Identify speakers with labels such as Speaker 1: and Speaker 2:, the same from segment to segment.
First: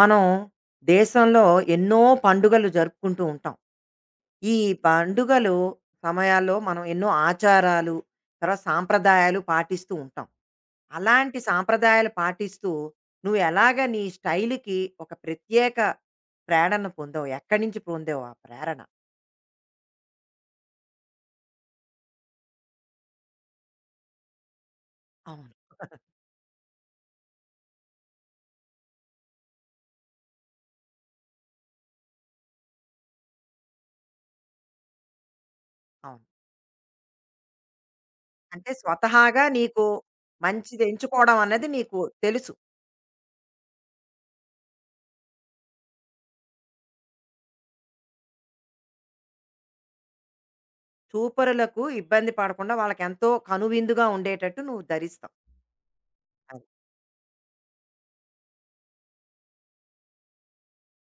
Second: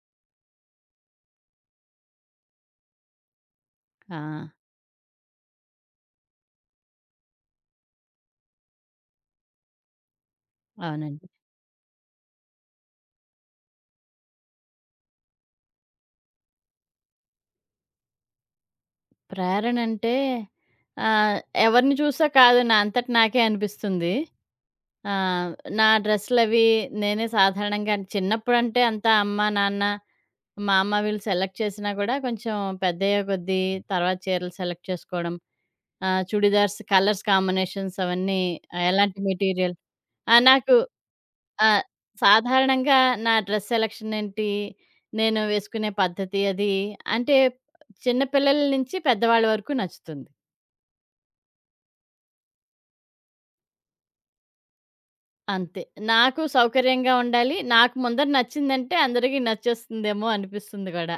Speaker 1: మనం దేశంలో ఎన్నో పండుగలు జరుపుకుంటూ ఉంటాం.
Speaker 2: ఆ!
Speaker 1: ఈ పండుగలు సమయాల్లో మనం ఎన్నో ఆచారాలు, తర్వాత సాంప్రదాయాలు పాటిస్తూ ఉంటాం.
Speaker 2: అవునండి.
Speaker 1: అలాంటి సాంప్రదాయాలు పాటిస్తూ నువ్వు ఎలాగ నీ స్టైల్‌కి ఒక ప్రత్యేక ప్రేరణ పొందావు? ఎక్కడి నుంచి పొందావు ఆ ప్రేరణ?
Speaker 2: ప్రేరణంటే ఆహ్, ఎవరిని చూసా కాదు నా అంతట నాకే అనిపిస్తుంది. ఆహ్,
Speaker 1: అవును.
Speaker 2: నా డ్రెస్సులవి నేనే సాధారణంగా చిన్నప్పుడంటే అంతా అమ్మ, నాన్న, మా అమ్మ వీళ్ళు సెలెక్ట్ చేసినా కూడా కొంచెం పెద్దయ్యే కొద్దీ తర్వాత చీరలు సెలెక్ట్ చేసుకోవడం,
Speaker 1: అవును.
Speaker 2: చుడిదార్స్ కలర్స్ కాంబినేషన్స్ అవన్నీ
Speaker 1: అంటే
Speaker 2: ఎలాంటి
Speaker 1: స్వతహాగా
Speaker 2: మెటీరియల్
Speaker 1: నీకు
Speaker 2: ఆ! నాకు
Speaker 1: మంచిది ఎంచుకోవడం అన్నది
Speaker 2: ఆహ్,
Speaker 1: నీకు తెలుసు.
Speaker 2: సాధారణంగా నా డ్రెస్ సెలక్షన్ ఏంటి, నేను వేసుకునే పద్ధతి అది అంటే చిన్న పిల్లల నుంచి పెద్దవాళ్ళ వరకు నచ్చుతుంది.
Speaker 1: చూపరులకు ఇబ్బంది పడకుండా వాళ్ళకెంతో కనువిందుగా ఉండేటట్టు నువ్వు ధరిస్తావు.
Speaker 2: అంతే. నాకు సౌకర్యంగా ఉండాలి. నాకు ముందర నచ్చిందంటే అందరికీ నచ్చేస్తుందేమో అనిపిస్తుంది గూడా.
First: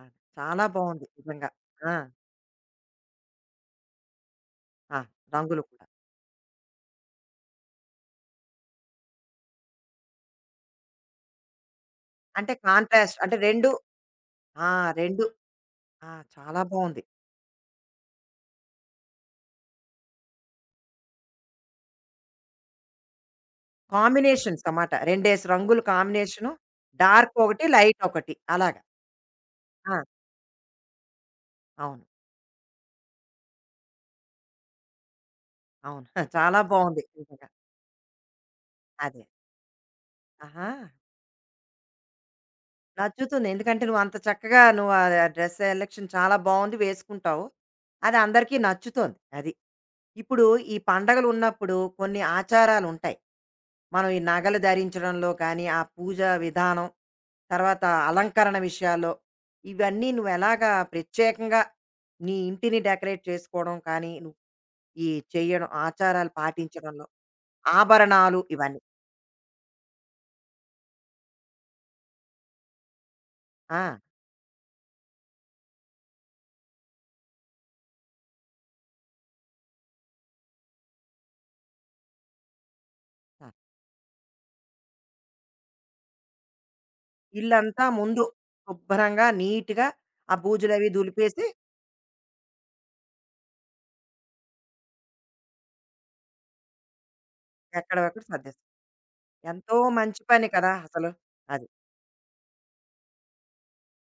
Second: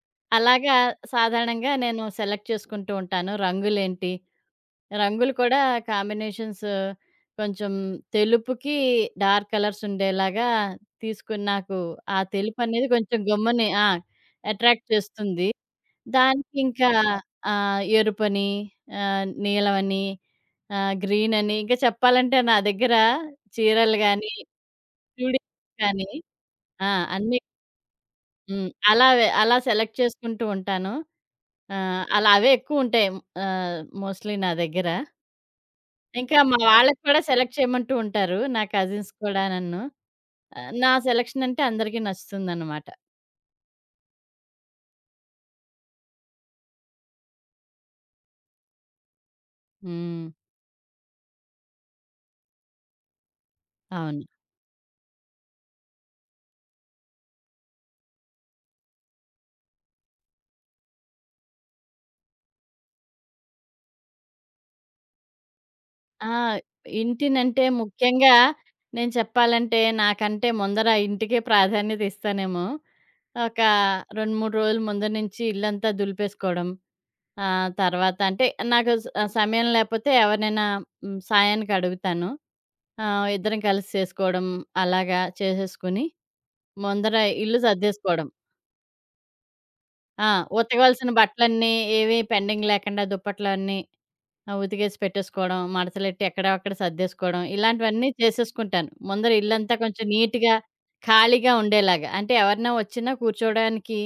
Speaker 1: ఆ! చాలా
Speaker 2: అలాగా
Speaker 1: బావుంది నిజంగా.
Speaker 2: సాధారణంగా
Speaker 1: ఆ!
Speaker 2: నేను సెలెక్ట్ చేసుకుంటూ ఉంటాను. రంగులేంటి,
Speaker 1: ఆ!
Speaker 2: రంగులు కూడా
Speaker 1: రంగులు కూడా.
Speaker 2: కాంబినేషన్స్ కొంచెం తెలుపుకి డార్క్ కలర్స్ ఉండేలాగా తీసుకుని నాకు ఆ
Speaker 1: అంటే
Speaker 2: తెలుపనేది కొంచెం
Speaker 1: కాంట్రాస్ట్ అంటే
Speaker 2: గమ్ముని
Speaker 1: 2. ఆ!
Speaker 2: అట్రాక్ట్
Speaker 1: 2.
Speaker 2: చేస్తుంది.
Speaker 1: ఆ!
Speaker 2: దానికి
Speaker 1: చాలా
Speaker 2: ఇంకా
Speaker 1: బావుంది.
Speaker 2: ఎరుపని, నీలమని ఆ! గ్రీనని ఇంకా చెప్పాలంటే నా దగ్గర చీరలు గాని,
Speaker 1: కాంబినేషన్స్ అన్నమాట. 2
Speaker 2: చూడీలు
Speaker 1: రంగులు
Speaker 2: కానీ
Speaker 1: కాంబినేషను,
Speaker 2: ఆ!
Speaker 1: డార్క్
Speaker 2: అన్నీ
Speaker 1: ఒకటి, లైట్ ఒకటి అలాగా.
Speaker 2: అలా అలా
Speaker 1: ఆ!
Speaker 2: సెలెక్ట్ చేసుకుంటూ ఉంటాను.
Speaker 1: అవును.
Speaker 2: అలా అవే ఎక్కువుంటాయి. మోస్ట్‌లీ నా దగ్గర.
Speaker 1: అవును.
Speaker 2: ఇంకా మా
Speaker 1: చాలా
Speaker 2: వాళ్ళకి
Speaker 1: బావుంది
Speaker 2: కూడా
Speaker 1: నిజంగా.
Speaker 2: సెలెక్ట్ చేయమంటూ ఉంటారు. నా కజిన్స్
Speaker 1: అదే.
Speaker 2: కూడా నన్ను.
Speaker 1: ఆహా!
Speaker 2: నా సెలక్షన్ అంటే అందరికీ నచ్చుతుందనమాట.
Speaker 1: నచ్చుతుంది. ఎందుకంటే నువ్వు అంత చక్కగా ఆ డ్రెస్ సెలక్షన్ చాలా బావుంది వేసుకుంటావు. అది అందరికీ నచ్చుతోంది. అది.
Speaker 2: హ్మ్.
Speaker 1: ఇప్పుడు ఈ పండగలున్నప్పుడు కొన్ని ఆచారాలుంటాయి. మనం ఈ
Speaker 2: అవును.
Speaker 1: నగలు ధరించడంలో కానీ, ఆ పూజ విధానం, తర్వాత అలంకరణ విషయాల్లో, ఇవన్నీ నువ్వెలాగా ప్రత్యేకంగా నీ ఇంటిని డెకరేట్ చేసుకోవడం కానీ, నువ్వు ఈ చేయడం
Speaker 2: ఆ!
Speaker 1: ఆచారాలు పాటించడంలో,
Speaker 2: ఇంటినంటే ముఖ్యంగా
Speaker 1: ఆభరణాలు ఇవన్నీ.
Speaker 2: నేను చెప్పాలంటే నాకంటే ముందర ఇంటికే ప్రాధాన్యత ఇస్తానేమో! ఒక
Speaker 1: ఆ!
Speaker 2: 2, 3 రోజుల ముందు నుంచి ఇల్లంతా దులిపేసుకోవడం. తర్వాత అంటే నాకు సమయం లేపోతే ఎవరినైనా సాయానికి అడుగుతాను.
Speaker 1: ఆ!
Speaker 2: ఇద్దరం కలిసి చేసుకోవడం అలాగా చేసేసుకొని, ముందర ఇల్లు
Speaker 1: ఇల్లంతా ముందు
Speaker 2: సర్దేసుకోవడం.
Speaker 1: శుభ్రంగా, నీట్‌గా
Speaker 2: ఆ!
Speaker 1: ఆ బూజులవి
Speaker 2: ఉతకవలసిన
Speaker 1: దులిపేసి
Speaker 2: బట్టలన్నీ ఏవి పెండింగ్ లేకుండా దుప్పట్లన్నీ ఆ! ఉతికేసి పెట్టేసుకోవడం, మడతలెట్టి ఎక్కడ అక్కడ సర్దేసుకోవడం, ఇలాంటివన్నీ
Speaker 1: ఎక్కడవక్కడ సర్దేస్తాం.
Speaker 2: చేసేసుకుంటాను. ముందర ఇల్లంతా
Speaker 1: ఎంతో
Speaker 2: కొంచెం
Speaker 1: మంచి పని
Speaker 2: నీట్‌గా,
Speaker 1: కదా అసలు.
Speaker 2: ఖాళీగా
Speaker 1: అది.
Speaker 2: ఉండేలాగా. అంటే ఎవరైనా వచ్చినా కూర్చోవడానికి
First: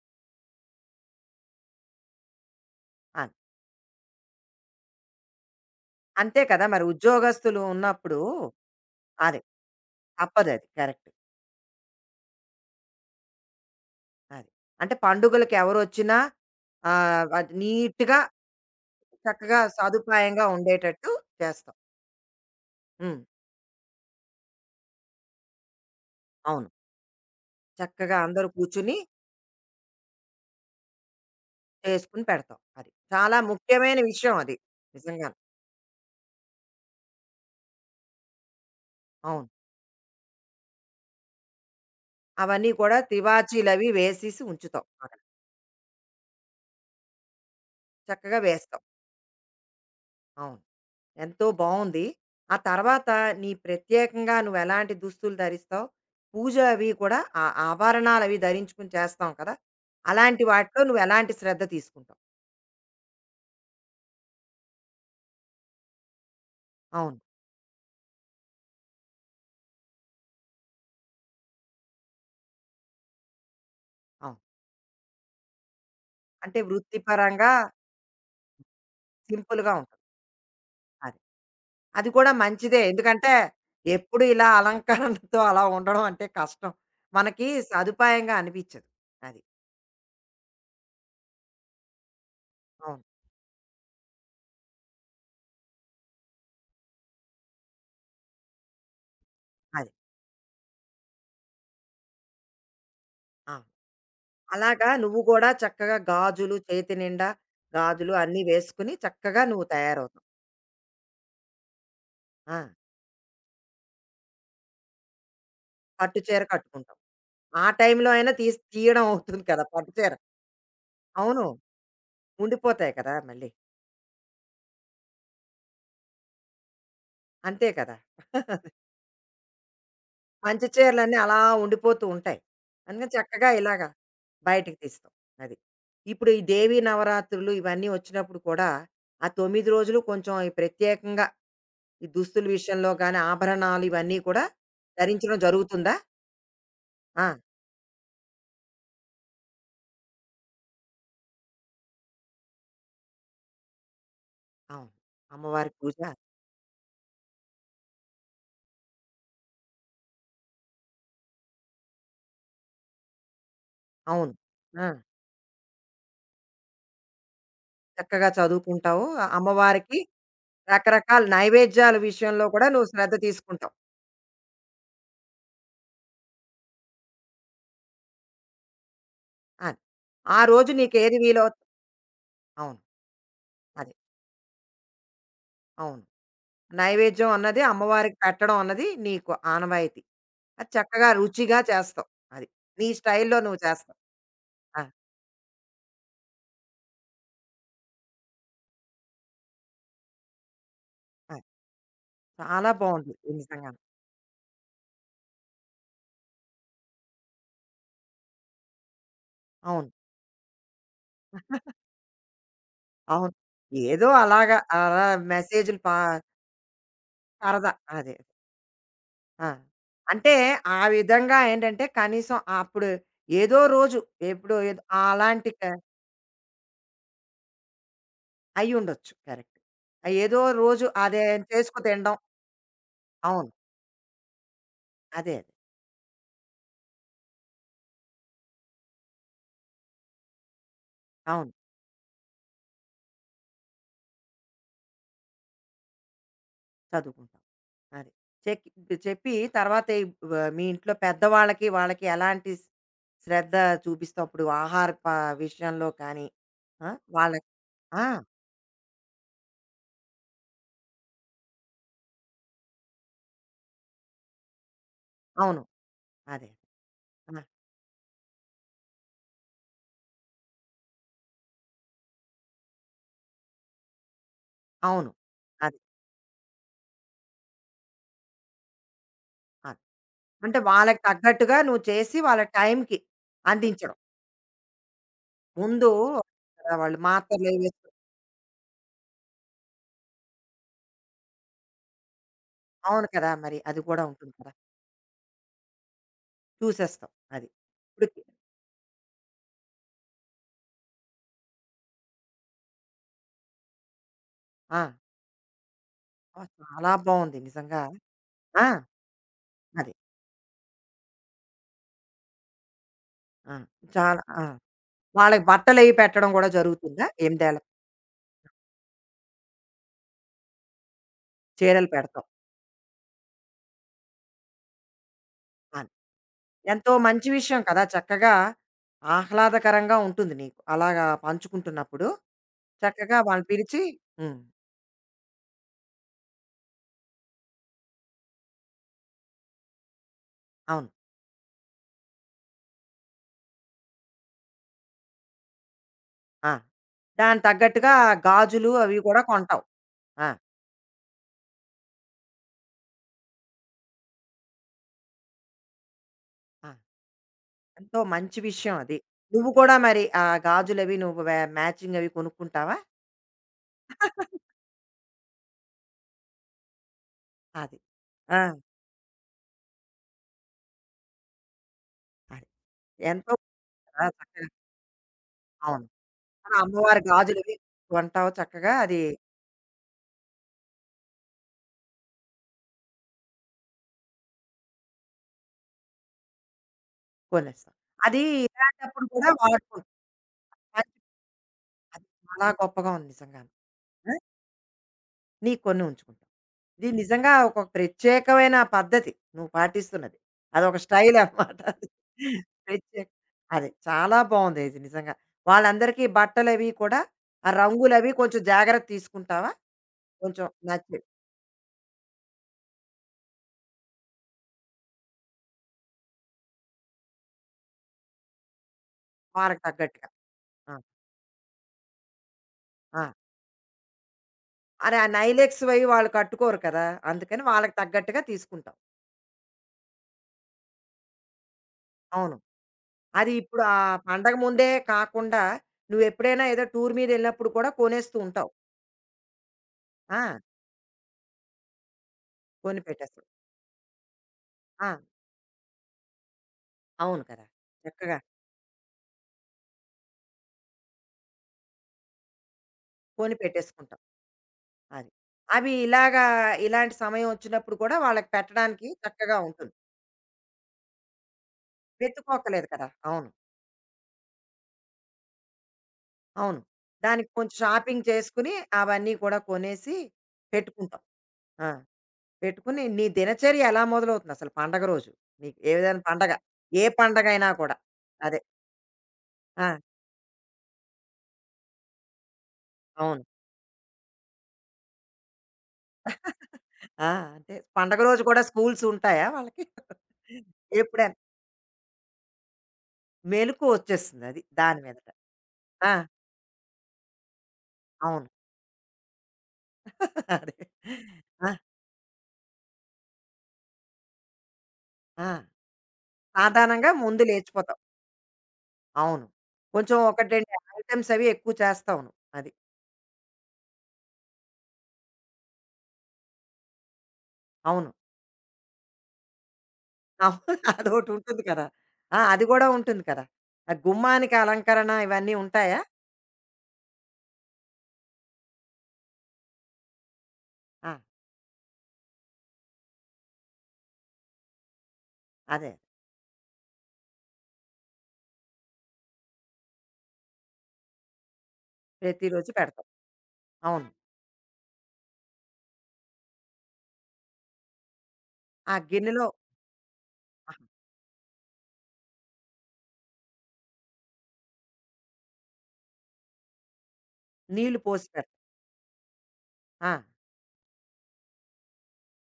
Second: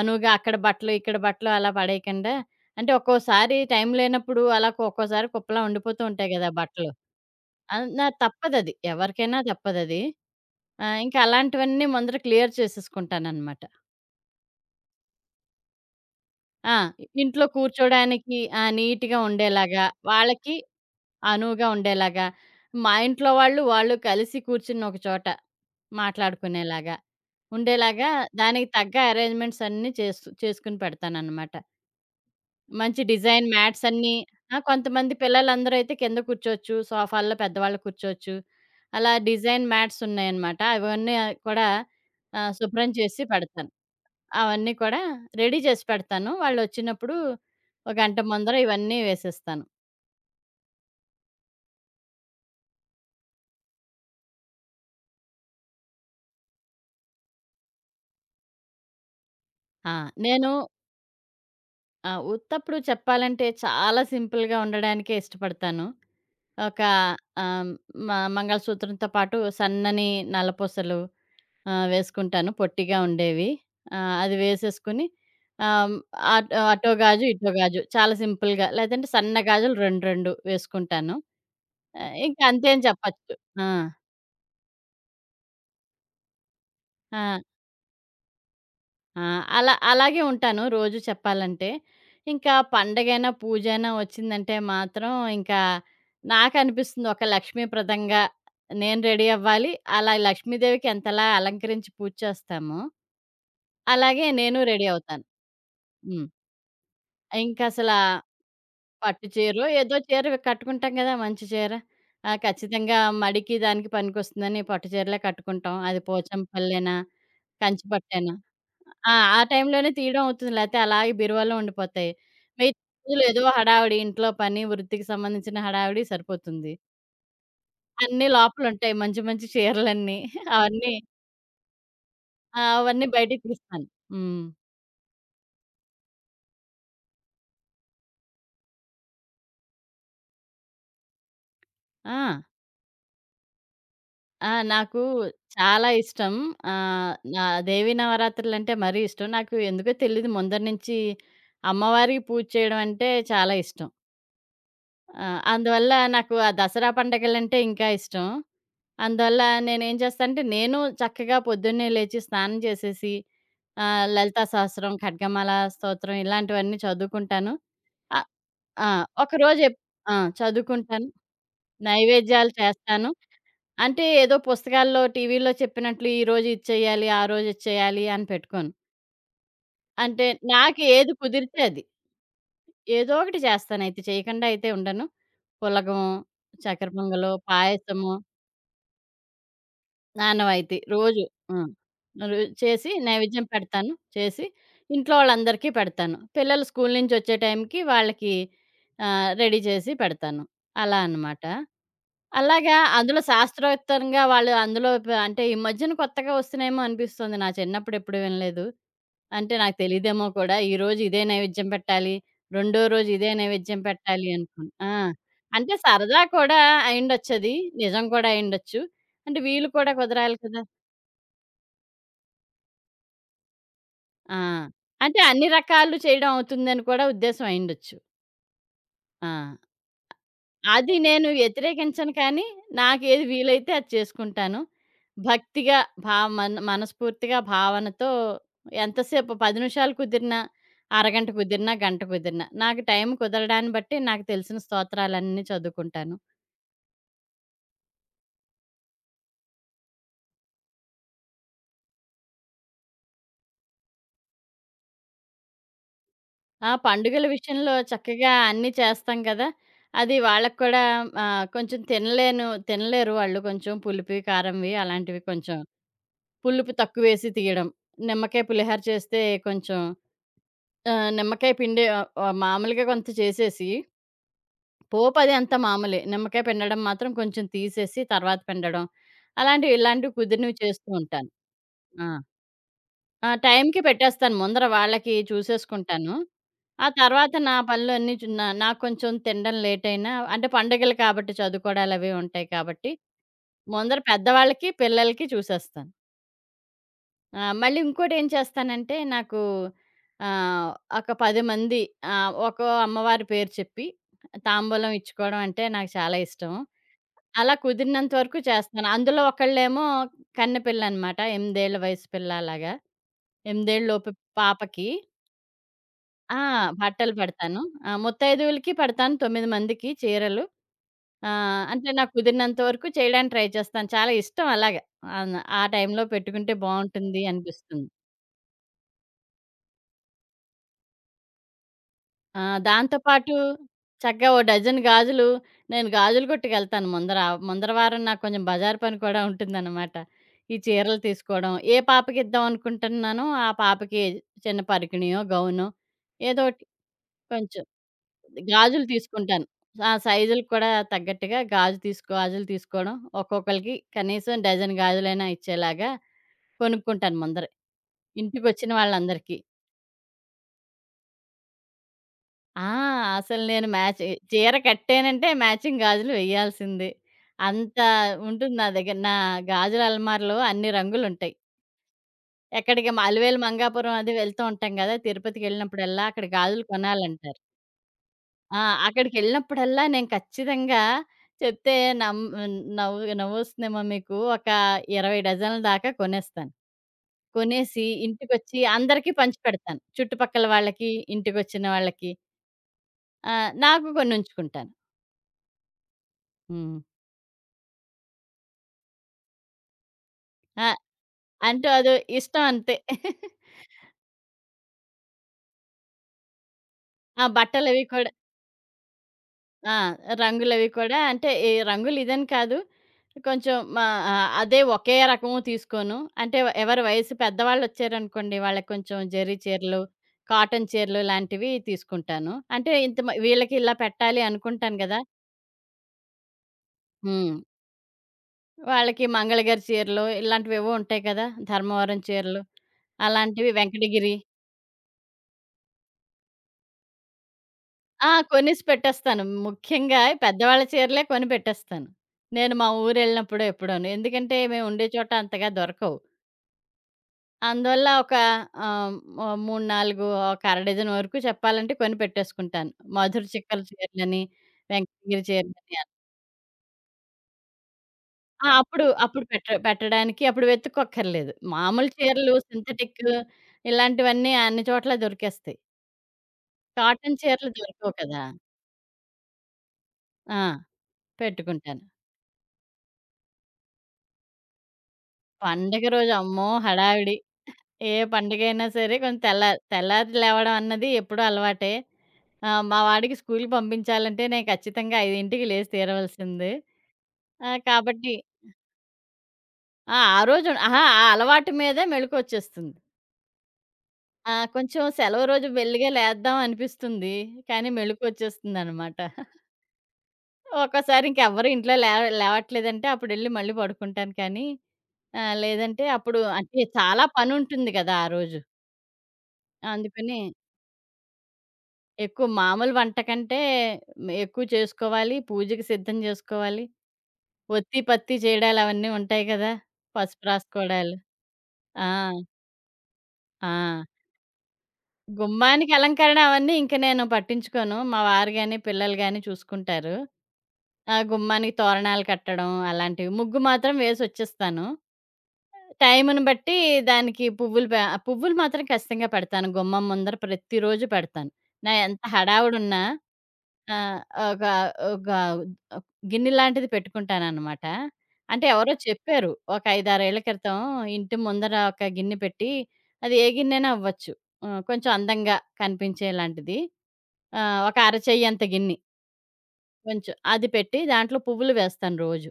Speaker 2: అనువుగా అక్కడ బట్టలు, ఇక్కడ బట్టలు అలా పడేయకుండా అంటే
Speaker 1: అది.
Speaker 2: ఒక్కోసారి టైం లేనప్పుడు అలా ఒక్కోసారి కుప్పలా ఉండిపోతూ ఉంటాయి
Speaker 1: అంతే
Speaker 2: గదా!
Speaker 1: కదా! మరి
Speaker 2: బట్టలు.
Speaker 1: ఉద్యోగస్తులు
Speaker 2: అది నా
Speaker 1: ఉన్నప్పుడు
Speaker 2: తప్పదది. ఎవరికైనా
Speaker 1: అది.
Speaker 2: తప్పదది.
Speaker 1: తప్పదది. కరెక్ట్.
Speaker 2: ఇంకా అలాంటివన్నీ ముందర క్లియర్ చేసేసుకుంటాననమాట.
Speaker 1: అది. అంటే పండుగలకి ఎవరొచ్చినా
Speaker 2: ఆ!
Speaker 1: ఆహ్,
Speaker 2: ఇంట్లో
Speaker 1: అది నీట్‌గా,
Speaker 2: కూర్చోడానికి ఆ! నీట్‌గా
Speaker 1: చక్కగా
Speaker 2: ఉండేలాగా
Speaker 1: సదుపాయంగా
Speaker 2: వాళ్ళకి
Speaker 1: ఉండేటట్టు
Speaker 2: అనువుగా
Speaker 1: చేస్తాం.
Speaker 2: ఉండేలాగా. మా
Speaker 1: హ్మ్.
Speaker 2: ఇంట్లో వాళ్ళు, వాళ్ళు కలిసి కూర్చుని ఒక చోట
Speaker 1: అవును.
Speaker 2: మాట్లాడుకునేలాగా, ఉండేలాగా
Speaker 1: చక్కగా అందరూ
Speaker 2: దానికి
Speaker 1: కూర్చుని
Speaker 2: తగ్గ అరేంజ్‌మెంట్స్ అన్నీ చేసుకొని పెడతాననమాట.
Speaker 1: చేసుకుని పెడతాం. అది.
Speaker 2: మంచి
Speaker 1: చాలా
Speaker 2: డిజైన్ మ్యాట్స్
Speaker 1: ముఖ్యమైన
Speaker 2: అన్నీ
Speaker 1: విషయం అది.
Speaker 2: ఆ! కొంతమంది
Speaker 1: నిజంగాను.
Speaker 2: పిల్లలందరూ అయితే కింద కూర్చోవచ్చు. సోఫాల్లో పెద్దవాళ్ళు కూర్చోవచ్చు. అలా
Speaker 1: అవును.
Speaker 2: డిజైన్ మ్యాట్స్ ఉన్నాయన్నమాట. అవన్నీ కూడా
Speaker 1: అవన్నీ
Speaker 2: శుభ్రం
Speaker 1: కూడా
Speaker 2: చేసి పెడతాను.
Speaker 1: తివాచీలవి వేసేసి
Speaker 2: అవన్నీ
Speaker 1: ఉంచుతాం
Speaker 2: కూడా
Speaker 1: అక్కడ.
Speaker 2: రెడీ చేసి పెడతాను. వాళ్ళొచ్చినప్పుడు ఒక గంట
Speaker 1: చక్కగా
Speaker 2: ముందర
Speaker 1: వేస్తాం.
Speaker 2: ఇవన్నీ వేసేస్తాను.
Speaker 1: అవును. ఎంతో బావుంది. ఆ తర్వాత నీ ప్రత్యేకంగా నువ్వెలాంటి దుస్తులు ధరిస్తావు? పూజ అవి కూడా ఆ ఆభరణాలవి ధరించుకుని చేస్తాం కదా!
Speaker 2: ఆ!
Speaker 1: అలాంటి
Speaker 2: నేను
Speaker 1: వాటిలో నువ్వెలాంటి శ్రద్ధ
Speaker 2: ఆ!
Speaker 1: తీసుకుంటావు?
Speaker 2: ఉత్తప్పుడు చెప్పాలంటే చాలా సింపుల్‌గా ఉండడానికే ఇష్టపడతాను. ఒక
Speaker 1: అవును.
Speaker 2: ఆహ్, మ మంగళసూత్రంతో పాటు సన్నని నల్లపూసలు వేసుకుంటాను పొట్టిగా ఉండేవి. అది
Speaker 1: అవును.
Speaker 2: వేసేసుకొని ఆహ్, అట్
Speaker 1: అంటే
Speaker 2: అటో గాజు,
Speaker 1: వృత్తిపరంగా
Speaker 2: ఇటో గాజు చాలా సింపుల్‌గా లేదంటే సన్న
Speaker 1: సింపుల్‌గా
Speaker 2: గాజులు
Speaker 1: ఉంటుంది.
Speaker 2: 2, 2 వేసుకుంటాను.
Speaker 1: అది. అది కూడా
Speaker 2: ఇంక అంతే
Speaker 1: మంచిదే.
Speaker 2: అని
Speaker 1: ఎందుకంటే
Speaker 2: చెప్పచ్చు. ఆ!
Speaker 1: ఎప్పుడు ఇలా అలంకరణతో అలా ఉండడం అంటే కష్టం.
Speaker 2: ఆ!
Speaker 1: మనకి సదుపాయంగా అనిపించదు.
Speaker 2: ఆ!
Speaker 1: అది.
Speaker 2: అలా అలాగే ఉంటాను రోజు చెప్పాలంటే. ఇంకా
Speaker 1: అవును.
Speaker 2: పండగైనా, పూజైనా వచ్చిందంటే మాత్రం ఇంకా నాకనిపిస్తుంది ఒక లక్ష్మీప్రదంగా నేను రెడీ అవ్వాలి.
Speaker 1: అది.
Speaker 2: అలా లక్ష్మీదేవికి ఎంతలా అలంకరించి పూజ చేస్తామో,
Speaker 1: ఆ!
Speaker 2: అలాగే నేను రెడీ
Speaker 1: అలాగా నువ్వు
Speaker 2: అవుతాను.
Speaker 1: కూడా చక్కగా
Speaker 2: హ్మ్.
Speaker 1: గాజులు చేతి నిండా
Speaker 2: ఇంకసలా
Speaker 1: గాజులు అన్నీ వేసుకుని
Speaker 2: పట్టు
Speaker 1: చక్కగా
Speaker 2: చీరో,
Speaker 1: నువ్వు
Speaker 2: ఏదో
Speaker 1: తయారవుతావు.
Speaker 2: చీర కట్టుకుంటాం గదా! మంచి చీర. ఆ!
Speaker 1: ఆ!
Speaker 2: ఖచ్చితంగా మడికి దానికి పనికొస్తుందని పట్టు చీరలే కట్టుకుంటాం. అది
Speaker 1: పట్టు
Speaker 2: పోచం
Speaker 1: చీర
Speaker 2: పల్లేనా,
Speaker 1: కట్టుకుంటావు. ఆ
Speaker 2: కంచి
Speaker 1: టైంలో అయినా
Speaker 2: పట్టేనా.
Speaker 1: తీయడం
Speaker 2: ఆ
Speaker 1: అవుతుంది కదా!
Speaker 2: టైంలోనే
Speaker 1: పట్టు చీర.
Speaker 2: తీయడం అవుతుంది. లేతే అలాగే
Speaker 1: అవును.
Speaker 2: బీరువాలో ఉండిపోతాయి. మిగతా
Speaker 1: ఉండిపోతాయి కదా!
Speaker 2: రోజులు ఏదో
Speaker 1: మళ్ళీ.
Speaker 2: హడావిడి ఇంట్లో పని, వృత్తికి సంబంధించిన హడావిడి సరిపోతుంది.
Speaker 1: అంతే కదా!
Speaker 2: అన్నీ లోపలుంటాయి మంచి మంచి చీరలన్నీ.
Speaker 1: మంచి
Speaker 2: అవన్నీ
Speaker 1: చీరలన్నీ అలా ఉండిపోతూ ఉంటాయి.
Speaker 2: ఆ! అవన్నీ
Speaker 1: అందుకని
Speaker 2: బయటికి
Speaker 1: చక్కగా
Speaker 2: తీస్తాను.
Speaker 1: ఇలాగా
Speaker 2: హ్మ్.
Speaker 1: బయటకి తీస్తాం. అది. ఇప్పుడు ఈ దేవీ నవరాత్రులు ఇవన్నీ వచ్చినప్పుడు కూడా ఆ 9 రోజులు కొంచెం ఈ ప్రత్యేకంగా ఈ
Speaker 2: ఆ!
Speaker 1: దుస్తుల విషయంలో గాని, ఆభరణాలు ఇవన్నీ కూడా
Speaker 2: ఆ! నాకు
Speaker 1: ధరించడం
Speaker 2: చాలా
Speaker 1: జరుగుతుందా?
Speaker 2: ఇష్టం.
Speaker 1: ఆ!
Speaker 2: నా దేవి నవరాత్రులంటే మరీ ఇష్టం. నాకు ఎందుకో తెలీదు ముందర నుంచి అమ్మవారికి పూజ చేయడం అంటే చాలా ఇష్టం.
Speaker 1: అవును. అమ్మవారి
Speaker 2: అందువల్ల
Speaker 1: పూజ.
Speaker 2: నాకు ఆ దసరా పండగలంటే ఇంకా ఇష్టం. అందువల్ల నేనేం చేస్తానంటే, నేను చక్కగా పొద్దున్నే లేచి స్నానం చేసేసి
Speaker 1: అవును.
Speaker 2: లలితా
Speaker 1: ఆ!
Speaker 2: సహస్రం, ఖడ్గమాల స్తోత్రం ఇలాంటివన్నీ చదువుకుంటాను. అ
Speaker 1: చక్కగా
Speaker 2: ఆ!
Speaker 1: చదువుకుంటావు. ఆ
Speaker 2: ఒకరోజు
Speaker 1: అమ్మవారికి
Speaker 2: ఆ! చదువుకుంటాను.
Speaker 1: రకరకాల నైవేద్యాల విషయంలో
Speaker 2: నైవేద్యాలు
Speaker 1: కూడా నువ్వు
Speaker 2: చేస్తాను.
Speaker 1: శ్రద్ధ తీసుకుంటావు.
Speaker 2: అంటే ఏదో పుస్తకాల్లో, టీవీలో చెప్పినట్లు ఈ రోజు ఇది చేయాలి, ఆ రోజు ఇది చేయాలి అని పెట్టుకోను.
Speaker 1: అది.
Speaker 2: అంటే
Speaker 1: ఆ రోజు
Speaker 2: నాకు ఏది
Speaker 1: నీకేది
Speaker 2: కుదిరితే
Speaker 1: వీలవుతు.
Speaker 2: అది.
Speaker 1: అవును.
Speaker 2: ఏదో ఒకటి
Speaker 1: అదే.
Speaker 2: చేస్తానయితే చేయకుండా అయితే ఉండను.
Speaker 1: అవును.
Speaker 2: పులగమో, చక్కెర
Speaker 1: నైవేద్యం
Speaker 2: పొంగలో,
Speaker 1: అన్నది
Speaker 2: పాయసమో,
Speaker 1: అమ్మవారికి పెట్టడం అన్నది నీకు ఆనవాయితీ. అది
Speaker 2: ఆనవాయితీ
Speaker 1: చక్కగా
Speaker 2: రోజు. ఆ!
Speaker 1: రుచిగా చేస్తావు. అది. నీ
Speaker 2: చేసి
Speaker 1: స్టైల్‌లో
Speaker 2: నైవేద్యం
Speaker 1: నువ్వు
Speaker 2: పెడతాను.
Speaker 1: చేస్తావు.
Speaker 2: చేసి
Speaker 1: ఆ!
Speaker 2: ఇంట్లో వాళ్ళందరికీ పెడతాను. పిల్లలు స్కూలు నుంచొచ్చే టైంకి వాళ్ళకి రెడీ చేసి పెడతాను. అలా
Speaker 1: ఆ!
Speaker 2: అన్నమాట.
Speaker 1: చాలా
Speaker 2: అలాగా
Speaker 1: బావుంది.
Speaker 2: అందులో
Speaker 1: నిజంగా.
Speaker 2: శాస్త్రోక్తంగా వాళ్ళు అందులో ప అంటే ఈ మధ్యన కొత్తగా వస్తున్నాయేమో అనిపిస్తుంది. నా చిన్నప్పుడెప్పుడు వినలేదు. అంటే నాకు
Speaker 1: అవును.
Speaker 2: తెలీదేమో కూడా. ఈరోజు ఇదే నైవేద్యం పెట్టాలి. రెండో రోజు ఇదే
Speaker 1: అవును.
Speaker 2: నైవేద్యం
Speaker 1: ఏదో
Speaker 2: పెట్టాలి
Speaker 1: అలాగా
Speaker 2: అనుకుని. ఆ!
Speaker 1: అలా
Speaker 2: అంటే
Speaker 1: మెసేజ్‌లు పా
Speaker 2: సరదా కూడా అయుండొచ్చది.
Speaker 1: సరదా.
Speaker 2: నిజం
Speaker 1: అదే.
Speaker 2: కూడా అయుండొచ్చు. అంటే
Speaker 1: ఆ!
Speaker 2: వీలు కూడా
Speaker 1: అంటే
Speaker 2: కుదరాలి కదా!
Speaker 1: ఆ విధంగా ఏంటంటే కనీసం అప్పుడు ఏదో రోజు
Speaker 2: ఆ!
Speaker 1: ఎప్పుడో ఏదో
Speaker 2: అంటే అన్ని
Speaker 1: అలాంటి క
Speaker 2: రకాలు చేయడం అవుతుందని కూడా ఉద్దేశ్యం అయుండొచ్చు.
Speaker 1: అయ్యుండొచ్చు.
Speaker 2: ఆ!
Speaker 1: కరెక్ట్. ఏదో రోజు
Speaker 2: అది
Speaker 1: అదే
Speaker 2: నేను
Speaker 1: చేసుకు
Speaker 2: వ్యతిరేకించను
Speaker 1: తినడం.
Speaker 2: కానీ, నాకేది
Speaker 1: అవును.
Speaker 2: వీలైతే అది చేసుకుంటాను.
Speaker 1: అదే. అదే.
Speaker 2: భక్తిగా మన మనస్ఫూర్తిగా, భావనతో ఎంతసేపు 10 నిమిషాలు కుదిరినా, అరగంట
Speaker 1: అవును.
Speaker 2: కుదిరినా, గంట కుదిరినా, నాకు టైం కుదరడాన్ని బట్టి నాకు తెలిసిన స్తోత్రాలన్నీ చదువుకుంటాను.
Speaker 1: చదువుకుంటాం. అది. చెక్ చెప్పి తర్వాత ఈ ఆహ్, మీ ఇంట్లో పెద్దవాళ్ళకి, వాళ్ళకి ఎలాంటి స్ శ్రద్ధ చూపిస్తావు? ఇప్పుడు ఆహార ప విషయంలో కానీ,
Speaker 2: ఆ!
Speaker 1: ఆ!
Speaker 2: పండుగల
Speaker 1: వాళ్ళకి
Speaker 2: విషయంలో
Speaker 1: ఆ!
Speaker 2: చక్కగా అన్నీ చేస్తాం కదా! అది వాళ్ళకి కూడా కొంచెం తినలేరు వాళ్ళు కొంచెం పులిపివి, కారంవి అలాంటివి కొంచెం
Speaker 1: అవును. అదే.
Speaker 2: పులుపు తక్కువేసి
Speaker 1: ఆ!
Speaker 2: తీయడం. నిమ్మకాయ పులిహార చేస్తే కొంచెం ఆ! నిమ్మకాయ పిండి ఆహ్, ఆహ్, మామూలుగా కొంత చేసేసి,
Speaker 1: అవును.
Speaker 2: పోపది అంతా
Speaker 1: అది.
Speaker 2: మామూలే. నిమ్మకాయ పిండడం మాత్రం కొంచెం తీసేసి తర్వాత పిండడం. అలాంటివి,
Speaker 1: అది.
Speaker 2: ఇలాంటివి కుదిరినవి
Speaker 1: అంటే
Speaker 2: చేస్తూ
Speaker 1: వాళ్ళకి
Speaker 2: ఉంటాను.
Speaker 1: తగ్గట్టుగా నువ్వు
Speaker 2: ఆ!
Speaker 1: చేసి వాళ్ళ టైంకి
Speaker 2: ఆ! టైంకి
Speaker 1: అందించడం.
Speaker 2: పెట్టేస్తాను ముందర వాళ్ళకి
Speaker 1: ముందు
Speaker 2: చూసేసుకుంటాను.
Speaker 1: కదా!
Speaker 2: ఆ
Speaker 1: వాళ్ళు
Speaker 2: తర్వాత నా
Speaker 1: మాత్రలేవేసుకో.
Speaker 2: పనులు అన్నీ నా నాకు కొంచెం తినడం లేట్ అయినా అంటే పండుగలు కాబట్టి చదువుకోవడాలవి ఉంటాయి కాబట్టి,
Speaker 1: అవును కదా! మరి అది
Speaker 2: ముందర
Speaker 1: కూడా ఉంటుంది కదా!
Speaker 2: పెద్దవాళ్ళకి, పిల్లలకి చూసేస్తాను.
Speaker 1: చూసేస్తావు.
Speaker 2: ఆ!
Speaker 1: అది.
Speaker 2: మళ్ళీ
Speaker 1: ఇప్పుడు
Speaker 2: ఇంకోటేం చేస్తానంటే నాకు ఆహ్, ఒక 10 మంది ఒక్కో అమ్మవారి పేరు చెప్పి
Speaker 1: ఆ!
Speaker 2: తాంబూలం ఇచ్చుకోవడం అంటే నాకు చాలా
Speaker 1: ఆ,
Speaker 2: ఇష్టం.
Speaker 1: చాలా బావుంది
Speaker 2: అలా
Speaker 1: నిజంగా.
Speaker 2: కుదిరినంత వరకు
Speaker 1: ఆ!
Speaker 2: చేస్తాను. అందులో ఒకళ్ళేమో
Speaker 1: అది.
Speaker 2: కన్నెపిల్లనమాట. 8 ఏళ్ల వయసు పిల్ల అలాగా.
Speaker 1: ఆ!
Speaker 2: 8 ఏళ్ల లోపు
Speaker 1: చాలా ఆ!
Speaker 2: పాపకి
Speaker 1: వాళ్ళకి బట్టలయి పెట్టడం
Speaker 2: ఆ!
Speaker 1: గూడా జరుగుతుందా?
Speaker 2: బట్టలు
Speaker 1: 8 ఏళ్ళ
Speaker 2: పెడతాను. ఆ! ముత్తైదువులకి పెడతాను 9 మందికి చీరలు.
Speaker 1: చీరలు
Speaker 2: అంటే నాకు
Speaker 1: పెడతాం.
Speaker 2: కుదిరినంత వరకు చేయడానికి ట్రై చేస్తాను. చాలా ఇష్టం అలాగా. అవును. ఆ
Speaker 1: అది.
Speaker 2: టైంలో పెట్టుకుంటే
Speaker 1: ఎంతో
Speaker 2: బావుంటుంది
Speaker 1: మంచి విషయం కదా!
Speaker 2: అనిపిస్తుంది.
Speaker 1: చక్కగా ఆహ్లాదకరంగా ఉంటుంది నీకు. అలాగా పంచుకుంటున్నప్పుడు
Speaker 2: ఆ! దాంతో
Speaker 1: చక్కగా
Speaker 2: పాటు
Speaker 1: వాళ్ళని పిలిచి
Speaker 2: చక్కగా
Speaker 1: హ్మ్.
Speaker 2: ఓ డజన్ గాజులు నేను గాజులు కొట్టుకెళ్తాను ముందర. ముందర వారం నాకు కొంచెం బజారు పని కూడా ఉంటుందనమాట. ఈ
Speaker 1: అవును.
Speaker 2: చీరలు తీసుకోవడం, ఏ పాపకిద్దాం అనుకుంటున్నానో ఆ పాపకి చిన్న పరికిణియో, గౌనో
Speaker 1: ఆ!
Speaker 2: ఏదోటి
Speaker 1: దానికి
Speaker 2: కొంచెం
Speaker 1: తగ్గట్టుగా గాజులు
Speaker 2: గాజులు
Speaker 1: అవి కూడా
Speaker 2: తీసుకుంటాను.
Speaker 1: కొంటావు.
Speaker 2: ఆ
Speaker 1: ఆ!
Speaker 2: సైజులకు కూడా తగ్గట్టుగా గాజులు తీసుకోవడం. ఒక్కొక్కళ్ళకి కనీసం డజన్ గాజులైనా ఇచ్చేలాగా
Speaker 1: ఆ!
Speaker 2: కొనుక్కుంటాను ముందరే.
Speaker 1: ఎంతో మంచి
Speaker 2: ఇంటికొచ్చిన
Speaker 1: విషయం అది.
Speaker 2: వాళ్ళందరికీ.
Speaker 1: నువ్వు కూడా మరి ఆ గాజులవి నువ్వు వే మ్యాచింగ్ అవి
Speaker 2: ఆ!
Speaker 1: కొనుక్కుంటావా?
Speaker 2: అసలు నేను చీర కట్టానంటే మ్యాచింగ్ గాజులు వేయాల్సిందే.
Speaker 1: అది.
Speaker 2: అంత
Speaker 1: ఆ!
Speaker 2: ఉంటుంది నా దగ్గర. నా గాజుల అల్మారలో అన్ని రంగులుంటాయి.
Speaker 1: అది.
Speaker 2: ఎక్కడికి
Speaker 1: ఎంతో
Speaker 2: అలివేలు మంగాపురం
Speaker 1: కదా!
Speaker 2: అది వెళ్తూ
Speaker 1: చక్కగా
Speaker 2: ఉంటాం గదా!
Speaker 1: అవును.
Speaker 2: తిరుపతికెళ్ళినప్పుడల్లా అక్కడ
Speaker 1: మన
Speaker 2: గాజులు
Speaker 1: అమ్మవారి
Speaker 2: కొనాలంటారు.
Speaker 1: గాజులవి కొంటావు
Speaker 2: ఆ!
Speaker 1: చక్కగా అది
Speaker 2: అక్కడికెళ్ళినప్పుడల్లా నేను ఖచ్చితంగా చెప్తే నమ్ నవ్వు నవ్వొస్తుందేమో మీకు ఒక 20 డజన్ల దాకా కొనేస్తాను.
Speaker 1: వదిలేస్తాం.
Speaker 2: కొనేసి
Speaker 1: అది
Speaker 2: ఇంటికొచ్చి
Speaker 1: ఇలాంటప్పుడు
Speaker 2: అందరికీ
Speaker 1: కూడా
Speaker 2: పంచిపెడతాను.
Speaker 1: వాడుకుంటాం.
Speaker 2: చుట్టుపక్కల వాళ్ళకి,
Speaker 1: అది
Speaker 2: ఇంటికొచ్చిన
Speaker 1: అది
Speaker 2: వాళ్ళకి.
Speaker 1: చాలా గొప్పగా ఉంది నిజంగాను.
Speaker 2: నాకు
Speaker 1: ఆ!
Speaker 2: కొన్నుంచుకుంటాను.
Speaker 1: నీకు కొన్ని ఉంచుకుంటాం.
Speaker 2: హ్మ్.
Speaker 1: ఇది నిజంగా ఒక ప్రత్యేకమైన పద్ధతి నువ్వు పాటిస్తున్నది.
Speaker 2: ఆ!
Speaker 1: అదొక స్టైల్ అనమాట.
Speaker 2: అంటూ అదో ఇష్టం అంతే.
Speaker 1: ప్రత్యేక అదే. చాలా బావుంది ఇది నిజంగా. వాళ్ళందరికీ బట్టలవి కూడా
Speaker 2: ఆ!
Speaker 1: ఆ
Speaker 2: బట్టలవి
Speaker 1: రంగులవి
Speaker 2: కూడా
Speaker 1: కొంచెం జాగ్రత్త తీసుకుంటావా?
Speaker 2: ఆ!
Speaker 1: కొంచెం
Speaker 2: రంగులవి కూడా
Speaker 1: నచ్చేవి
Speaker 2: అంటే ఈ రంగులిదని కాదు. కొంచెం అదే ఒకే రకము తీసుకోను. అంటే ఎవరి వయసు పెద్దవాళ్ళొచ్చారనుకోండి, వాళ్ళకి కొంచెం జెర్రీ
Speaker 1: వాళ్ళకి
Speaker 2: చీరలు,
Speaker 1: తగ్గట్టుగా.
Speaker 2: కాటన్
Speaker 1: ఆ!
Speaker 2: చీరలు లాంటివి తీసుకుంటాను. అంటే ఇంత
Speaker 1: ఆ!
Speaker 2: మ వీళ్ళకి ఇలా పెట్టాలి అనుకుంటాను
Speaker 1: అరే
Speaker 2: గదా!
Speaker 1: ఆ నైలెక్స్‌వవి వాళ్ళు కట్టుకోరు కదా!
Speaker 2: హ్మ్.
Speaker 1: అందుకని వాళ్ళకి తగ్గట్టుగా తీసుకుంటావు.
Speaker 2: వాళ్ళకి మంగళగిరి చీరలు ఇలాంటివేవో ఉంటాయి కదా! ధర్మవరం
Speaker 1: అవును.
Speaker 2: చీరలు
Speaker 1: అది
Speaker 2: అలాంటివి
Speaker 1: ఇప్పుడు ఆ
Speaker 2: వెంకటగిరి
Speaker 1: పండగ ముందే కాకుండా నువ్వెప్పుడైనా ఏదో టూర్ మీద ఎళ్ళినప్పుడు కూడా
Speaker 2: ఆ!
Speaker 1: కొనేస్తూ ఉంటావు.
Speaker 2: కొనేసి పెట్టేస్తాను. ముఖ్యంగా
Speaker 1: ఆ!
Speaker 2: పెద్దవాళ్ళ చీరలే కొని పెట్టేస్తాను. నేను మా
Speaker 1: కొని పెట్టేస్తావు.
Speaker 2: ఊరెళ్ళినప్పుడో, ఎప్పుడోను. ఎందుకంటే
Speaker 1: ఆ!
Speaker 2: మేముండే చోట అంతగా దొరకవు.
Speaker 1: అవును కదా!
Speaker 2: అందువల్ల ఒక
Speaker 1: చక్కగా
Speaker 2: ఆహ్, ఓ 3, 4 ఒక అర డజన్ వరకు చెప్పాలంటే కొని పెట్టేసుకుంటాను. మధుర
Speaker 1: కొని
Speaker 2: చిక్కల
Speaker 1: పెట్టేసుకుంటాం.
Speaker 2: చీరలని,
Speaker 1: అది.
Speaker 2: వెంకటగిరి
Speaker 1: అవి
Speaker 2: చీరలని అలా.
Speaker 1: ఇలాగా ఇలాంటి సమయం వచ్చినప్పుడు కూడా వాళ్ళకి
Speaker 2: ఆ! అప్పుడు
Speaker 1: పెట్టడానికి
Speaker 2: అప్పుడు
Speaker 1: చక్కగా ఉంటుంది.
Speaker 2: పెట్టడానికి అప్పుడు వెతుక్కోక్కర్లేదు. మామూలు చీరలు
Speaker 1: వెతుక్కోక్కలేదు కదా!
Speaker 2: సింథటిక్
Speaker 1: అవును.
Speaker 2: ఇలాంటివన్నీ అన్ని చోట్ల దొరికేస్తాయి.
Speaker 1: అవును.
Speaker 2: కాటన్
Speaker 1: దానికి
Speaker 2: చీరలు
Speaker 1: కొంచెం
Speaker 2: దొరకవు
Speaker 1: షాపింగ్
Speaker 2: కదా!
Speaker 1: చేసుకుని అవన్నీ కూడా కొనేసి
Speaker 2: ఆ!
Speaker 1: పెట్టుకుంటాం. ఆ!
Speaker 2: పెట్టుకుంటాను.
Speaker 1: పెట్టుకుని నీ దినచర్య ఎలా మొదలవుతుంది అసలు పండగ రోజు? నీకు
Speaker 2: పండగ
Speaker 1: ఏదైనా
Speaker 2: రోజు
Speaker 1: పండగ.
Speaker 2: అమ్మో!
Speaker 1: ఏ
Speaker 2: హడావిడి.
Speaker 1: పండగైనా కూడా.
Speaker 2: ఏ
Speaker 1: అదే.
Speaker 2: పండుగైనా సరే కొంచెం తెల్లా
Speaker 1: ఆ!
Speaker 2: తెల్లారి లేవడం అన్నది ఎప్పుడూ అలవాటే. మా వాడికి
Speaker 1: అవును.
Speaker 2: స్కూల్‌కి పంపించాలంటే నేను ఖచ్చితంగా 5కి లేసి తీరవలసిందే.
Speaker 1: ఆ! అంటే పండగ
Speaker 2: కాబట్టి
Speaker 1: రోజు కూడా స్కూల్స్ ఉంటాయా వాళ్ళకి?
Speaker 2: ఆ! ఆ రోజు అహా! ఆ
Speaker 1: ఎప్పుడైనా
Speaker 2: అలవాటు మీదే మెలుకువొచ్చేస్తుంది.
Speaker 1: మెలుకువ వచ్చేస్తుంది
Speaker 2: ఆ!
Speaker 1: అది దాని
Speaker 2: కొంచెం
Speaker 1: మీదట.
Speaker 2: సెలవు రోజు మెల్లిగా
Speaker 1: ఆ!
Speaker 2: లేద్దాం అనిపిస్తుంది. కానీ
Speaker 1: అవును.
Speaker 2: మెలుకువొచ్చేస్తుందనమాట.
Speaker 1: అదే.
Speaker 2: ఒక్కోసారి ఇంకెవ్వరు
Speaker 1: ఆ!
Speaker 2: ఇంట్లో లేవట్లేదంటే అప్పుడెళ్ళి మళ్ళీ పడుకుంటాను కానీ
Speaker 1: ఆ!
Speaker 2: లేదంటే అప్పుడు అంటే
Speaker 1: సాధారణంగా
Speaker 2: చాలా
Speaker 1: ముందు
Speaker 2: పనుంటుంది
Speaker 1: లేచిపోతావు.
Speaker 2: కదా! ఆ రోజు.
Speaker 1: అవును. కొంచెం
Speaker 2: అందుకని
Speaker 1: 1, 2 ఐటెమ్స్ అవి ఎక్కువ చేస్తావు నువ్వు.
Speaker 2: ఎక్కువ
Speaker 1: అది.
Speaker 2: మామూలు వంట కంటే ఎక్కువ చేసుకోవాలి. పూజకి సిద్ధం జేసుకోవాలి. ఒత్తి,
Speaker 1: అవును.
Speaker 2: పత్తి చేయడాలు అవన్నీ ఉంటాయి గదా! పసుపు
Speaker 1: అవును.
Speaker 2: రాసుకోడాలు.
Speaker 1: అదొకటి ఉంటుంది కదా!
Speaker 2: ఆ!
Speaker 1: ఆ! అది కూడా ఉంటుంది కదా!
Speaker 2: ఆ!
Speaker 1: ఆ గుమ్మానికి అలంకరణ ఇవన్నీ
Speaker 2: గుమ్మానికి
Speaker 1: ఉంటాయా?
Speaker 2: అలంకరణ అవన్నీ ఇంక నేను పట్టించుకోను. మా వారు గాని, పిల్లలు గాని చూసుకుంటారు.
Speaker 1: ఆ!
Speaker 2: ఆ! గుమ్మానికి తోరణాలు కట్టడం అలాంటివి. ముగ్గు మాత్రం వేసొచ్చేస్తాను.
Speaker 1: అదే.
Speaker 2: టైముని బట్టి దానికి పువ్వులు పె ఆ పువ్వులు మాత్రం ఖచ్చితంగా పెడతాను. గుమ్మం ముందర ప్రతిరోజు పెడతాను. నా ఎంత
Speaker 1: ప్రతిరోజు
Speaker 2: హడావుడున్నా
Speaker 1: పెడతావు.
Speaker 2: ఆ!
Speaker 1: అవును.
Speaker 2: ఒక ఒక గిన్నె లాంటిది పెట్టుకుంటాననమాట. అంటే ఎవరో
Speaker 1: ఆ గిన్నెలో
Speaker 2: చెప్పారు. ఒక 5, 6 ఏళ్ల క్రితం
Speaker 1: ఆహా!
Speaker 2: ఇంటి ముందర ఒక గిన్నె పెట్టి అది ఏ గిన్నెైనా అవ్వచ్చు. కొంచెం అందంగా కనిపించేలాంటిది. ఒక
Speaker 1: నీళ్లు పోసి పెడతావు.
Speaker 2: అరచెయ్యంత గిన్ని
Speaker 1: ఆ!
Speaker 2: కొంచెం. అది పెట్టి దాంట్లో పువ్వులు వేస్తాను రోజు.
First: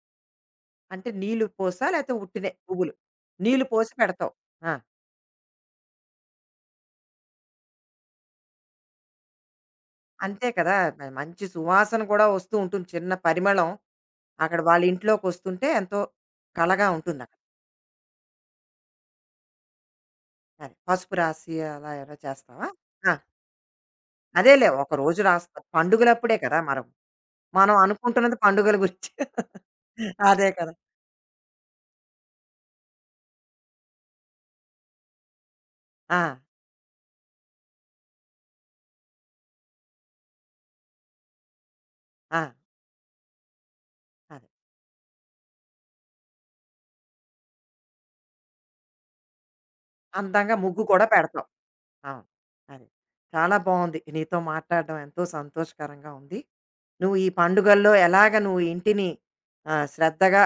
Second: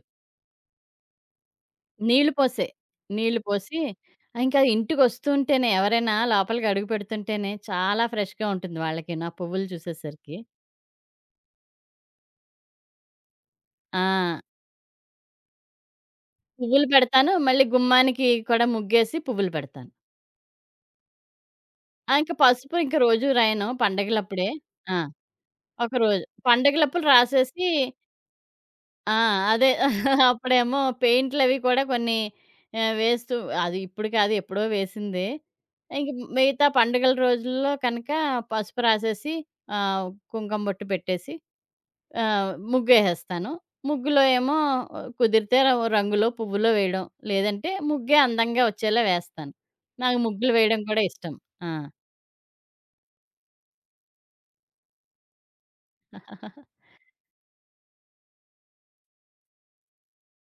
Speaker 1: అంటే నీళ్ళు పోసా? లేతే
Speaker 2: నీళ్లు
Speaker 1: ఉట్టినే
Speaker 2: పోసే.
Speaker 1: పువ్వులు?
Speaker 2: నీళ్లు
Speaker 1: నీళ్ళు
Speaker 2: పోసి
Speaker 1: పోసి పెడతావు.
Speaker 2: ఇంకా
Speaker 1: ఆ!
Speaker 2: ఇంటికొస్తుంటేనే ఎవరైనా లోపలికి అడుగు పెడుతుంటేనే చాలా ఫ్రెష్‌గా ఉంటుంది వాళ్ళకి నా పువ్వులు చూసేసరికి.
Speaker 1: అంతే కదా! మంచి సువాసన కూడా వస్తూ ఉంటుంది. చిన్న పరిమళం
Speaker 2: ఆ!
Speaker 1: అక్కడ వాళ్ళ ఇంట్లోకొస్తుంటే ఎంతో
Speaker 2: పువ్వులు
Speaker 1: కళగా
Speaker 2: పెడతాను.
Speaker 1: ఉంటుందక్కడ.
Speaker 2: మళ్ళీ గుమ్మానికి కూడా ముగ్గేసి పువ్వులు పెడతాను.
Speaker 1: అది. పసుపు రాసి అలా
Speaker 2: ఆ!
Speaker 1: ఏదో చేస్తావా?
Speaker 2: పసుపు ఇంక
Speaker 1: ఆ!
Speaker 2: రోజు రాయను పండగలప్పుడే.
Speaker 1: అదేలే
Speaker 2: ఆ!
Speaker 1: ఒకరోజు రాస్తా.
Speaker 2: ఒకరోజు.
Speaker 1: పండుగలప్పుడే కదా! మనం
Speaker 2: పండగలప్పుడు రాసేసి
Speaker 1: మనం అనుకుంటున్నది పండుగల గురించి.
Speaker 2: ఆ! అదే
Speaker 1: అదే కదా!
Speaker 2: అప్పుడేమో పెయింట్‌లవి కూడా కొన్ని వేస్తూ అది ఇప్పుడు కాదు ఎప్పుడో వేసిందే. ఇంక
Speaker 1: ఆ!
Speaker 2: మిగతా పండుగల రోజుల్లో కనుక పసుపు రాసేసి ఆహ్, కుంకుమ బొట్టు పెట్టేసి
Speaker 1: ఆ!
Speaker 2: ముగ్గేసేస్తాను. ముగ్గులో
Speaker 1: అదే.
Speaker 2: ఏమో ఆ, కుదిరితే రంగులో, పువ్వులో వేయడం. లేదంటే ముగ్గే అందంగా వచ్చేలా వేస్తాను. నాకు ముగ్గులు
Speaker 1: అందంగా
Speaker 2: వేయడం
Speaker 1: ముగ్గు
Speaker 2: కూడా
Speaker 1: కూడా
Speaker 2: ఇష్టం.
Speaker 1: పెడతావు.
Speaker 2: ఆ!
Speaker 1: అవును. అది. చాలా బావుంది. నీతో మాట్లాడడం ఎంతో సంతోషకరంగా ఉంది. నువ్వు ఈ పండుగల్లో ఎలాగ ఇంటిని ఆహ్, శ్రద్ధగా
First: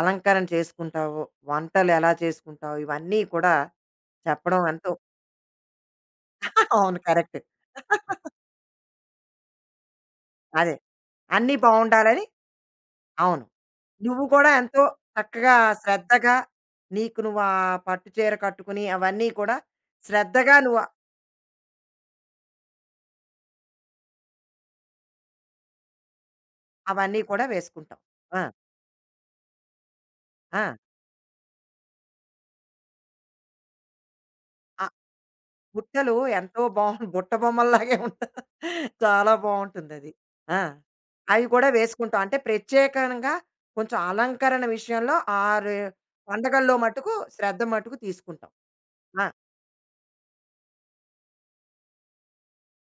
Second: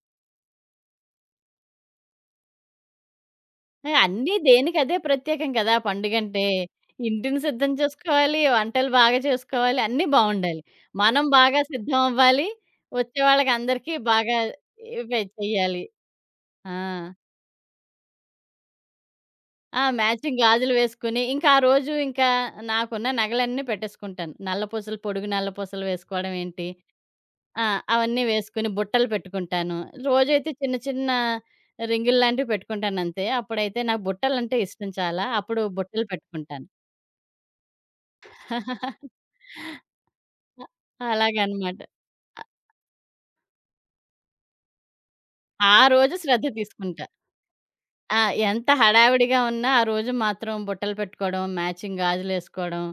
Speaker 1: అలంకరణ చేసుకుంటావో, వంటలు ఎలా చేసుకుంటావు, ఇవన్నీ కూడా
Speaker 2: ఏ, అన్నీ
Speaker 1: చెప్పడం ఎంతో
Speaker 2: దేనికదే ప్రత్యేకం కదా! పండుగంటే.
Speaker 1: అవును. కరెక్ట్.
Speaker 2: ఇంటిని సిద్ధం చేసుకోవాలి, వంటలు బాగా చేసుకోవాలి, అన్నీ బావుండాలి.
Speaker 1: అదే.
Speaker 2: మనం
Speaker 1: అన్నీ
Speaker 2: బాగా సిద్ధం
Speaker 1: బావుండాలని
Speaker 2: అవ్వాలి,
Speaker 1: అవును.
Speaker 2: వచ్చేవాళ్ళకి అందరికీ
Speaker 1: నువ్వు
Speaker 2: బాగా
Speaker 1: కూడా ఎంతో
Speaker 2: ఇవే
Speaker 1: చక్కగా
Speaker 2: చెయ్యాలి.
Speaker 1: శ్రద్ధగా
Speaker 2: ఆ!
Speaker 1: నీకు నువ్వు ఆ పట్టు చీర కట్టుకుని అవన్నీ కూడా
Speaker 2: ఆ! మ్యాచింగ్
Speaker 1: శ్రద్ధగా
Speaker 2: గాజులు
Speaker 1: నువ్వు
Speaker 2: వేసుకొని, ఇంకా ఆ రోజు ఇంకా నాకున్న నగలన్నీ పెట్టేసుకుంటాను. నల్ల పూసలు, పొడుగు నల్ల పూసలు వేసుకోవడం ఏంటి,
Speaker 1: అవన్నీ కూడా
Speaker 2: ఆ!
Speaker 1: వేసుకుంటావు.
Speaker 2: అవన్నీ
Speaker 1: ఆ!
Speaker 2: వేసుకొని బుట్టలు పెట్టుకుంటాను. రోజైతే చిన్న చిన్న రింగులు లాంటివి పెట్టుకుంటానంతే. అప్పుడైతే నాకు బుట్టలంటే
Speaker 1: ఆ!
Speaker 2: ఇష్టం చాలా. అప్పుడు బుట్టలు
Speaker 1: బుట్టలు ఎంతో
Speaker 2: పెట్టుకుంటాను.
Speaker 1: బాగుంటుంది. బుట్ట బొమ్మల్లాగే ఉంటుంది. చాలా బావుంటుందది. ఆ!
Speaker 2: అ
Speaker 1: అవి కూడా
Speaker 2: అలాగనమాట.
Speaker 1: వేసుకుంటాం. అంటే ప్రత్యేకంగా కొంచెం అలంకరణ విషయంలో ఆ రె
Speaker 2: ఆ రోజు శ్రద్ధ
Speaker 1: పండగల్లో మట్టుకు
Speaker 2: తీసుకుంటాను.
Speaker 1: శ్రద్ధ మట్టుకు
Speaker 2: ఆ!
Speaker 1: తీసుకుంటాం.
Speaker 2: ఎంత
Speaker 1: ఆ!
Speaker 2: హడావిడిగా ఉన్నా, ఆ రోజు మాత్రం బుట్టలు పెట్టుకోవడం, మ్యాచింగ్ గాజులేసుకోవడం.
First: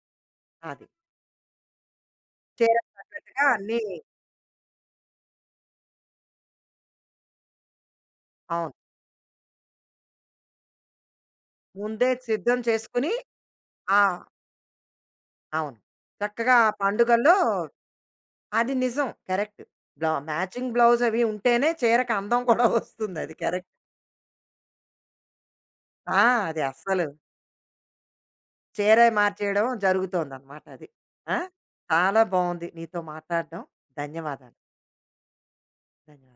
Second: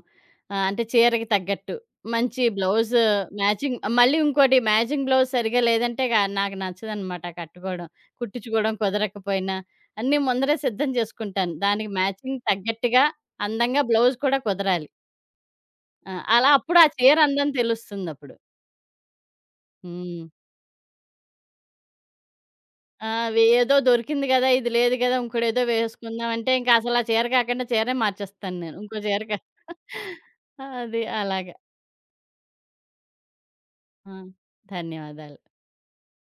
Speaker 2: అంటే
Speaker 1: అది.
Speaker 2: చీరకి తగ్గట్టు. మంచి
Speaker 1: చీరకు
Speaker 2: బ్లౌజ్
Speaker 1: తగ్గట్టుగా
Speaker 2: మ్యాచింగ్
Speaker 1: అన్నీ
Speaker 2: మళ్ళీ ఇంకోటి మ్యాచింగ్ బ్లౌజ్ సరిగ్గా లేదంటే గా నాకు నచ్చదనమాట కట్టుకోవడం.
Speaker 1: అవును.
Speaker 2: కుట్టించుకోవడం కుదరకపోయినా, అన్నీ ముందరే సిద్ధం చేసుకుంటాను. దానికి
Speaker 1: ముందే
Speaker 2: మ్యాచింగ్
Speaker 1: సిద్ధం
Speaker 2: తగ్గట్టుగా
Speaker 1: చేసుకుని
Speaker 2: అందంగా
Speaker 1: ఆ!
Speaker 2: బ్లౌజ్ కూడా కుదరాలి.
Speaker 1: అవును.
Speaker 2: ఆ! అలా
Speaker 1: చక్కగా ఆ
Speaker 2: అప్పుడు ఆ చీర
Speaker 1: పండుగల్లో
Speaker 2: అందం తెలుస్తుందప్పుడు.
Speaker 1: అది నిజం. కరెక్ట్. బ్లౌ
Speaker 2: హ్మ్.
Speaker 1: మ్యాచింగ్ బ్లౌజ్ అవి ఉంటేనే చీరకు అందం కూడా
Speaker 2: ఆ!
Speaker 1: వస్తుందది. కరెక్ట్.
Speaker 2: ఏదో దొరికింది గదా! ఇది లేదు గదా! ఇంకోటేదో
Speaker 1: ఆ!
Speaker 2: వేసుకుందాం అంటే
Speaker 1: అది
Speaker 2: ఇంక అసలా
Speaker 1: అస్సలు
Speaker 2: చీర కాకుండా చీరే మార్చేస్తాను నేను. ఇంకో
Speaker 1: చీరే
Speaker 2: చీరక
Speaker 1: మార్చేయడం జరుగుతోందనమాట అది.
Speaker 2: అది
Speaker 1: ఆ!
Speaker 2: అలాగా.
Speaker 1: చాలా బావుంది నీతో మాట్లాడడం.
Speaker 2: ఆ!
Speaker 1: ధన్యవాదాలు.
Speaker 2: ధన్యవాదాలు.
Speaker 1: ధన్యవాదాలు.